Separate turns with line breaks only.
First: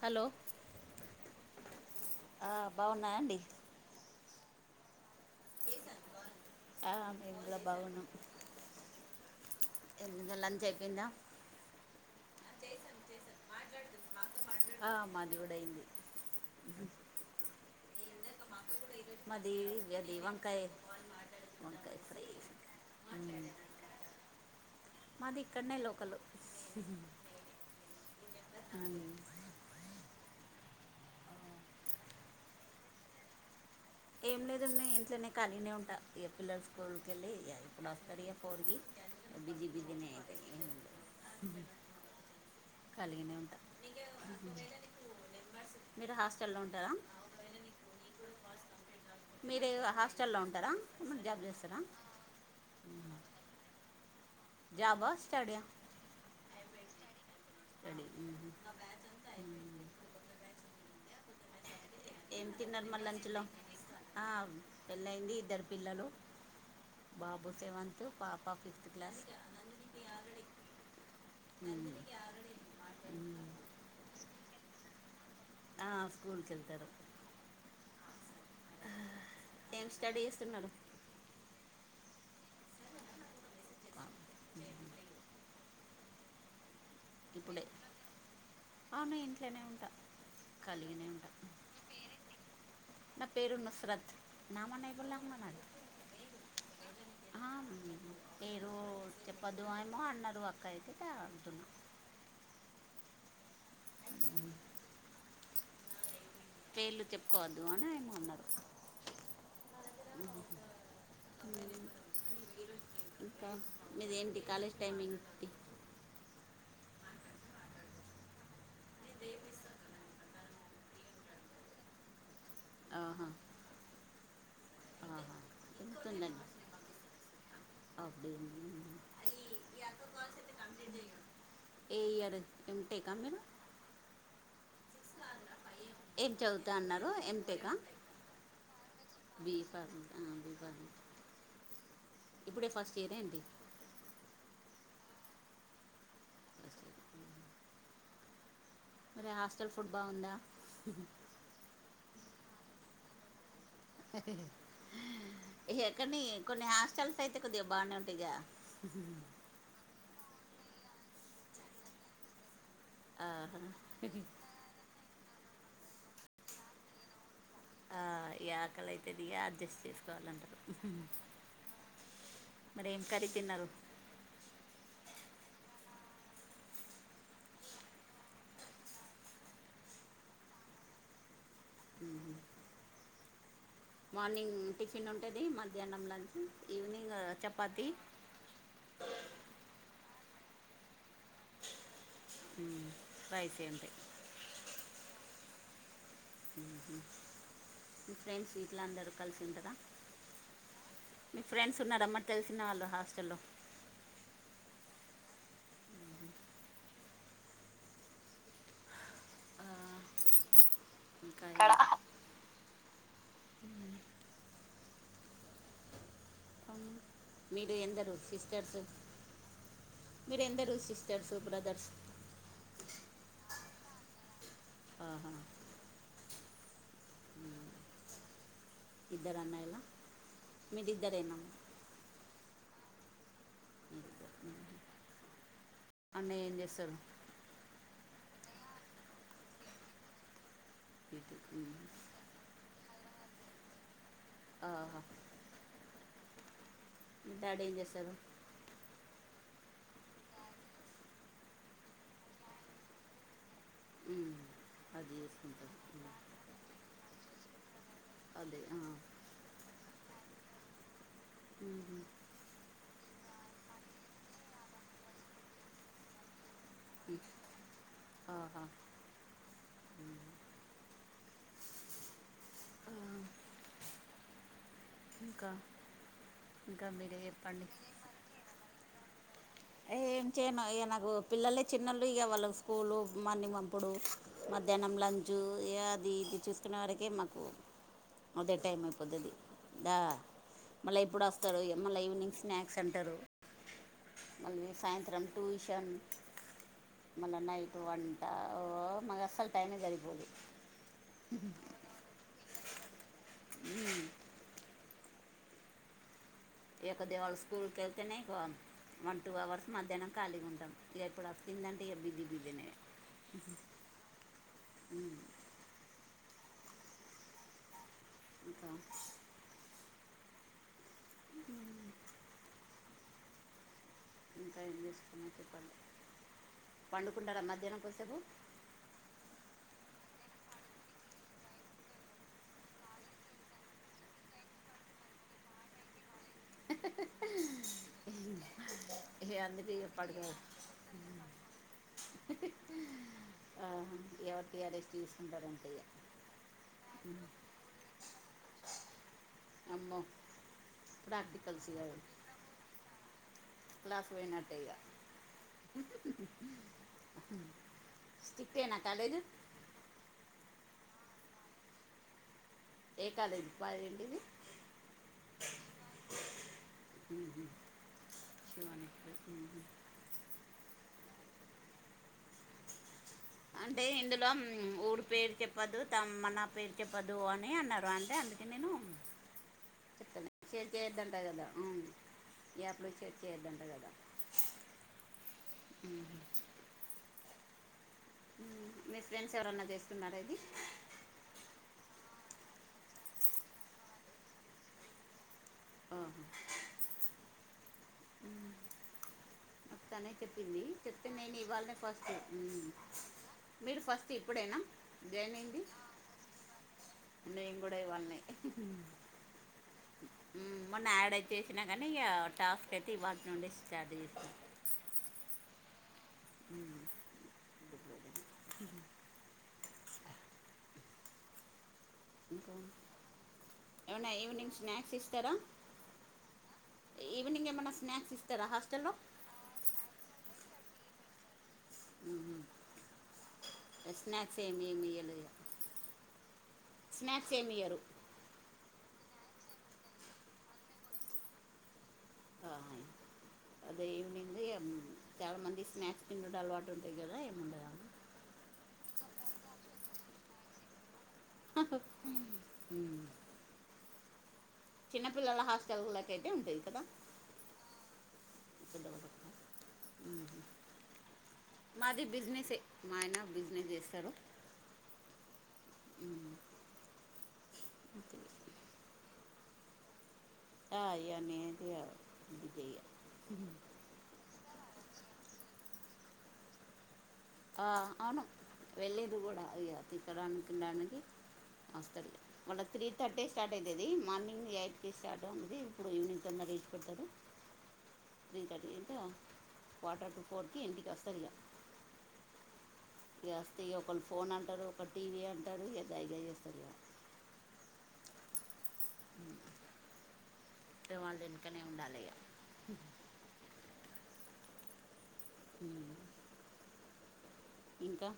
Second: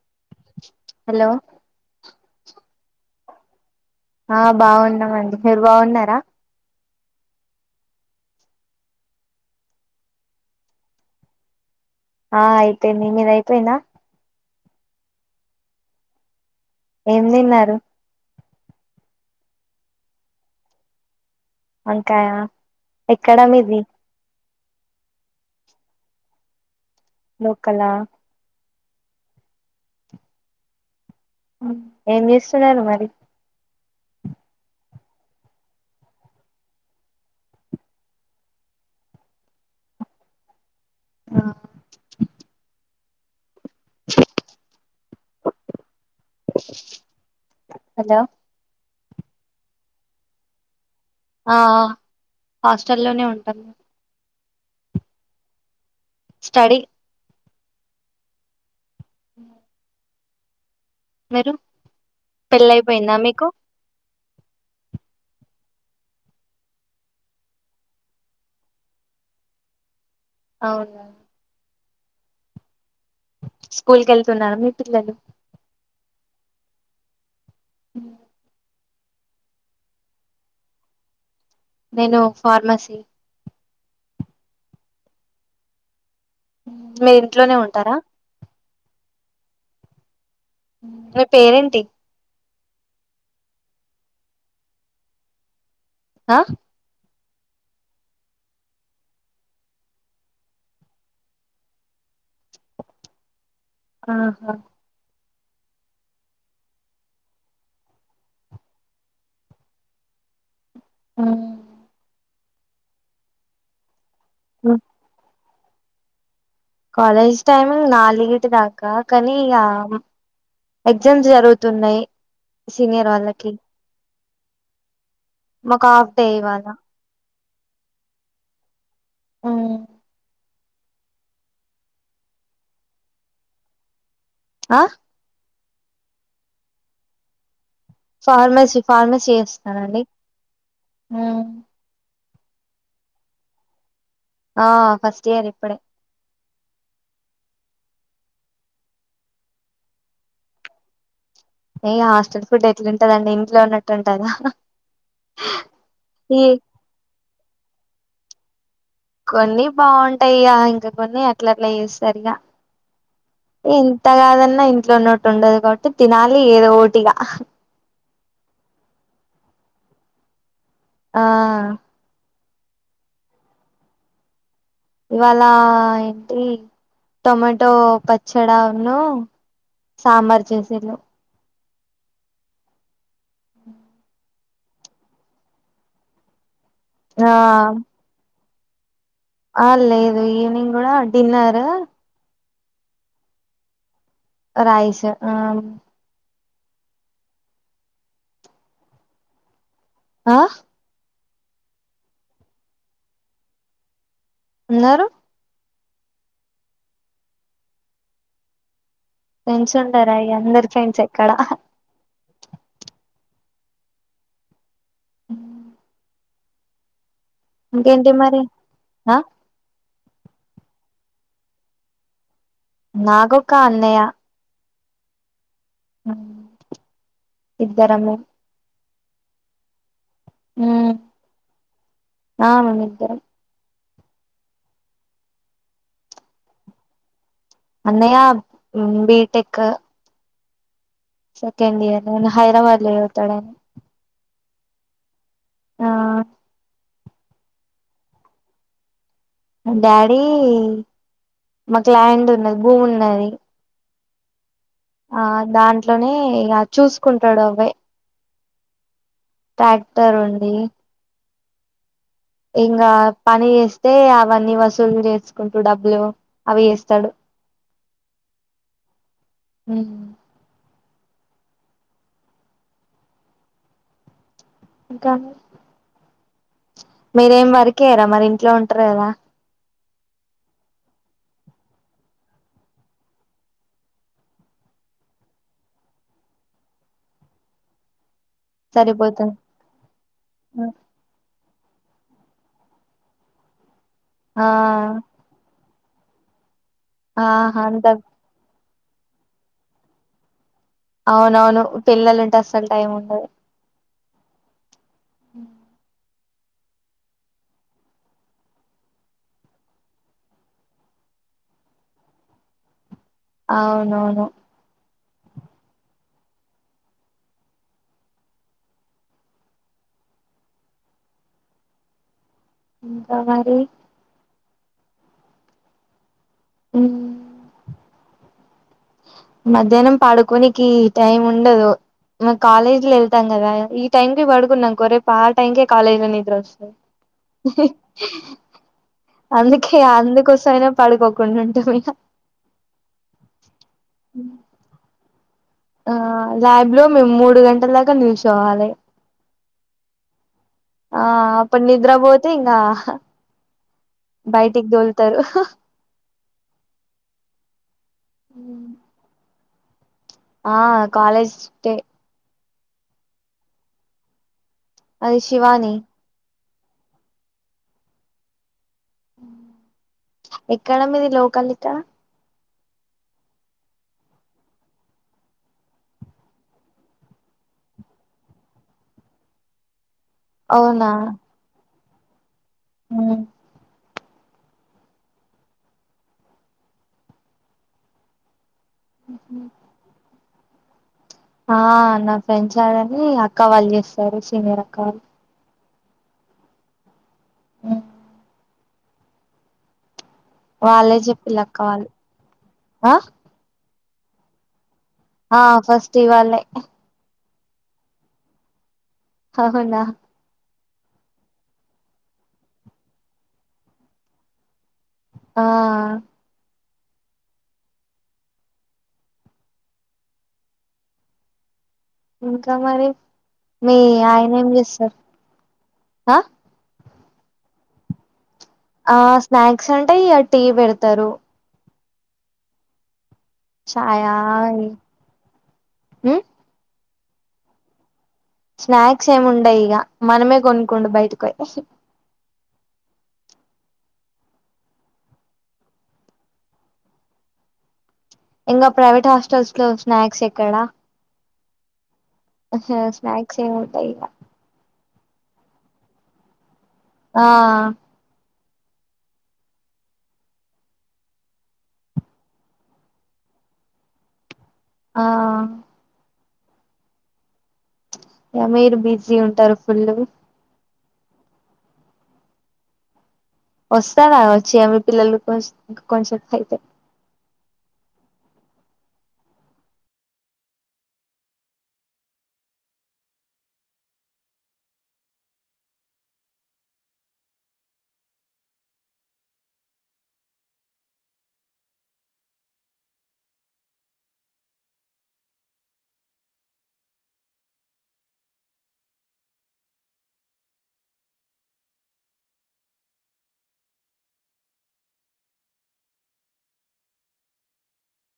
Hello
hello ఆ బాగున్నామండి మీరు బాగున్నారా
ఆ మేం కూడ బాగున్నాం [unintelligible] అయిపోయిందా
ఆ అయిపోయింది మీది అయిపోయిందా
ఆ మది కూడ అయింది
ఏం తిన్నారు
మది అది వంక [unintelligible]
వంకాయ ఎక్కడ మీది
మాది ఇక్కడనే లోకలు
లోకల
[unintelligible]
ఏం చేస్తున్నారు మరి
ఏం లేదు ఇంట్లోనే [unintelligible] ఉంటా ఇక పిల్లల స్కూల్కి వెళ్ళి ఇ ఇప్పుడు వస్తారు ఇక ఫోర్క బిజి బిజినే అయితేయి [unintelligible] ఖాళీగానే ఉంట మీరు హాస్టల్లో ఉంటార
హలో
మీ [unintelligible] హాస్టల్ల్లో ఉంటార
ఆ ఆ హాస్టల్లోనే ఉంటామ్
జాబా ఆ స్టడీ అ
స్టడీ
తడి ఉహు ఊ
మీరు
ఏం తిన్నర్
పెళ్ళయిపోయిందా
మళ్ళంచులో
మీకు
ఆం పెళ్ళయింది ఇద్దర్ పిల్లలు బాబు సెవెంత్ పాప ఫిఫ్త్ క్లాస్
అవునా
ఉమ్ ఉహ్మ్
స్కూల్ కెళ్తున్నార మీ పిల్లలు
ఆ స్కూల్ కెళ్తరు
హ్
అ హ్ హ్ టేన్ స్టడీ ఏస్తున్నరు
నేను ఫార్మసి ఉం మీర్ ఇంట్లోనే
ఇప్పుడే
ఉంటారా
అవును ఇంట్లోనే ఉంట
మ్ మీ పేరేంటి
నా పేరు నుస్రత్ నామా నయ్ బులాగ్ మనది
హ
అ అహ్మ్ మీరు చెప్పద్దు ఏమో అన్నారు అక్క అయితే టా అంటున్నా
ఆహ
పేర్లు చెప్పుకోవద్దు అని ఆయన అన్నారు
అ
ఊమ్ ఇంకా మీదేంటి కాలేజ్ టైమింగ్ టి
కాలేజ్ టైమింగ్ నాలుగిటి దాకా కానీ యాం ఎగ్జామ్స్ జరుగుతున్నయ్ సీనియర్
ఆహా
వాళ్ళకి
ఆహా
మ కాఫ్ డే ఇవాళ
అఫ్ డే నీ ఏ ఇయరు ఏమ్ టేకా మీరు
అ
ఏది చదువుతా అన్నరు ఎమ్ టేకా
ఫార్మసీ ఫార్మసీ
బీ ఫర్మ్
చేస్తానండి
అ బీ ఫర్మ్ ఇప్పుడే ఫస్ట్ ఇయరేంది
ఆ ఫస్ట్ ఇయర్ ఇప్పుడే
ఫస్ట్ ఇయర్ మరే హాస్టల్ ఫుడ్ బావుందా ఉహ్
ఏ యాస్టల్ ఫుడ్ ఎట్లుంటదండి ఇంట్లో ఉన్నట్
ఎహిహి ఇహ్ ఎక్కని
ఈ
కొన్ని హాస్టల్స్ తైతే కొద్దిగ బానే ఉంటిగా
కొన్ని బావుంటాయిగా ఇంక కొన్ని అట్లట్లా చేస్తారిగా
ఆహా.
ఎంతగాదన్నా ఇంట్లో ఉన్నట్టు ఉండదు కావట్టి తినాలి ఏదో ఓటిగా
ఆ ఈ ఆకలైతదిగా అడ్జస్ట్ చేసుకోవాలంటరు
ఆ
మరేం కర్రీ తిన్నరు
ఇవాళ ఏంటి టొమాటో పచ్చడాన్ను సాంబార్ చేసిళ్ళు
ఉహు
ఉ
మార్నింగ్ టిఫిన్ ఉంటది మధ్యాహ్నం లంచ్ ఈవినింగ్
ఆ
చపాతి
ఆ లేదు ఈవనింగ్ కూడా డిన్నర్
ఉం స్పయిసియుంటై
రయిషా ఆ
ఉహ్మ్ మీ ఫ్రెండ్స్ గిట్లా అందరూ కలిసి ఉంటుందా
ఆ
మీ ఫ్రెండ్స్ ఉన్నార మరి తెలిసిన వాళ్ళు హాస్టల్లో
ఉన్నారు ఫ్రెండ్స్ ఉండరా ఇగ అందరు ఫ్రెండ్స్ఎ
[inaudible] కా
ఉం
మీరు
ఇంకేంటి
ఎందరు
మరి
సిస్టర్స్
ఆ
మీరెందరు సిస్టర్సు బ్రదర్స్
నాకొక్క అన్నయ్య
ఆహా
ఇద్దరము
ఇద్దరన్నయ్యలా
ఉ ఆ మేమీద్దరం
మీరిద్దరు. అన్నయ్య ఏం చేస్తరు
అన్నయ ఉం బిటెక్
ఇటు. ఉమ్.
సెకండ్ ఇయర్ నేను హైదరాబాద్ లో చదువుతడన్
ఆహా
ఆ
మీ డాడి ఎం చేస్తరు
డాడీ మాక్ ల్యాండ్ ఉన్నది భూమున్నది
ఉ
ఆ దాంట్లోనే ఇగ చూసుకుంటడు అవ్వే
అదే
ట్రాక్టర్ ఉంది
ఉహ్
ఇంగ పని చేస్తే అవన్నీ వసూలు చేసుకుంటూ డబ్బులు అవి ఎస్
ఆహా
ఉ
ఇంకా ఇంకా మీరే
మీరేం
చెప్పండి
వర్క్ చేర మరి ఇంట్లో ఉంటారు కదా
ఎ ఏం చేయను ఇ నాకు పిల్లలే చిన్నళ్లు ఇగ వాళ్ళ స్కూలు మన్ని మంపుడు మధ్యాహ్నం లంచ్ ఏ అది ఇది చేసుకునే వరకే మాకు అదే టైం అయిపోతది
సరిపోతుంది
దా మళ్ళ ఇప్పుడస్ త్తరు ఇగ మల్ళ ఈవినింగ్ స్నాక్స్ అంటారు
ఆ
మళ్ళీ సాయంత్రం ట్యూషన్ మళ్ళా
ఆహా
నైట్
అంత
వన్ ట ఓ నాక్ అస్సల్ టైమేసరిపోదు
అవునవును పిల్లలుంటే అస్సల్ టైం ఉండదు
ఉ
ఉ
ఇగ కొద్దిగా వాళ్లు స్కూల్ కు వెలీతేనే గా వన్ టూ అవర్స్ మధ్యాహ్నం ఖాళీగా ఉంటాం ఇక ఎప్పుడు వచ్చిదంటే ఇ బిజీ బిజీనె
అవునవును
అ అకా ఇల్
ఇంకా మరి
ఇకా ఏం చేస్తున్నారు చెప్పాలి
ఉ
పండుకుంటారా మధ్యాహ్నం కోద్దీసేపు
మధ్యాహ్నం పడుకొనికి టైం ఉండదు మేము కాలేజ్ కి వెళ్తాం కదా ఈ టైకి పడుకున్నాంకో రేపు ఆ టైంకే కాలేజ్లో నిద్రోచ్చు
ఇక
అందుకే
ఇక పడక
అందుకోసమైనా పడుకోకుండా ఉంటాం ఇక
ఆ ఎవరికి అరే రెస్ట్ తీసుకుంటారడి
ఆ ల్యాబ్లో మేము మూడు గంటల దాకా నిల్చోవాలి
అమ్మో
ఆ అప్పుడు
ప్రాక్టికల్స్ ఇక
నిద్రా పోతే ఇకా బయటికి దోల్తారు
స్టిక్టే నా కాలేజ్
ఆ కాలేజ్ స్టిక్టే
ఏ కాలేజ్ పద ఏంటిది
అది శివాని
శివాని
ఎక్కడ మీది లోకల్ ఇక్కడ
అంటే ఇందులో ఊరి పేరు చెప్పొద్దు తమ నా పేరు చెప్పద్దు అని అన్నారు అంటే అందుకే నేను చెప్తాలే ర్క్
అవునా
చేయద్ద్దంట కదా ఏప్డు ర్
ఉమ్.
చేయొద్ద్దంట కదా అ మీ ఫ్రెండ్స్ ఎవరన్నా చేస్తున్నారా ఇది
ఆ నా ఫ్రెండ్ సైడని అక్క వాళ్ళు చేస్తారు సీనియర్ అక్కళ్ళు
ఆహా
ఆ
మొత్తానే చెప్పింది
వాళ్ళే
చెప్తే నేను
చెప్పిళ అక్క
ఇవాళనే
వాళ్ళు
ఫస్ట్ టైం
ఆ
మీరు ఫస్ట్ ఇప్పుడేనా జాయిన్
ఆ
అయింది
ఫస్ట్ ఇవాళే
నేను కూడా ఇవ్వాల్నే
అవునా
మొన్న యాడ్ అయి చేసినా కానీ ఇంకా టాస్క్ అయితే ఇవాల్టి నుండే స్టార్ట్ అయింది
ఆ
టిక్
ఇంకా మరి మీ
ఏమన్నా
ఆయన ఏం
ఈవినింగ్ స్నాక్స్
చేస్తారు
ఇస్తారా
ఆ
ఈవెనింగ్ ఏమన్నా స్నాక్స్ ఇస్తార హా
ఆ స్నాక్స్ అంటే ఇగ టీ పెడతారు
ఆ
చాయా
ఇస్మాక్స్ ఏమి ఏమియాలే
ఉమ్,
స్నాక్స్ ఏమి ఇయ్యరు.
స్నాక్స్ ఏమి ఉండయ్ ఇగా మనమే కొనుక్కుండు బయటకి ఓయ్
ఆహి అదే ఈవినింగ్ది చాలా మంది స్నాక్స్ తిండుడు అలవాటు ఉంటాది గదా ఏముండదా
ఇంగా ప్రైవేట్ హాస్టల్స్ లో స్నాక్స్ ఎక్కడా
హాఓ
అసు స్నాక్స్ ఏం ఉంటాయ్గా
చిన్నపిల్లల హాస్టల్లాకైతే ఉంటాయ్ కదా
ఆ
పిల్లల్ ఉహ్ మాది బిజినేస్ఏ మా ఆయన బిజినెస్ జేసారు.
ఆ
ఉహుహ్
ఇగా మీరు బిజీ ఉంటారు ఫులు
యా ఇగా నేదిగా ఇది జేయా
వస్తాడా వచ్చి అవి పిల్లలు కొచ్ ఇంకా కొంచెసైతే
ఆ అవును వెళ్ళేది గూడా ఇగా తిట్టారానికి నానిది వస్తడు. మన త్రీ థర్టీ స్టార్ట్ అయితది. మార్నింగ్ ఎయిట్కి స్టార్ట్ అంది ఇప్పుడు ఈవినింగ్ తొదరగా ఇచ్చిపెడ్తారు. Three thirty quarter to four కి ఇంటికి వసరు ఇగా. ఈ యస్తే ఇగా ఒకళ్ళ ఫోన్ అంటారు. ఒకడ్ టీవీ అంటాడు ఇగా దైగా జేసరు ఇగా ఇగా వాళ్ళ వెనుకనే ఉండాలి ఇగా ఉహ్ ఉహ్ ఇంకా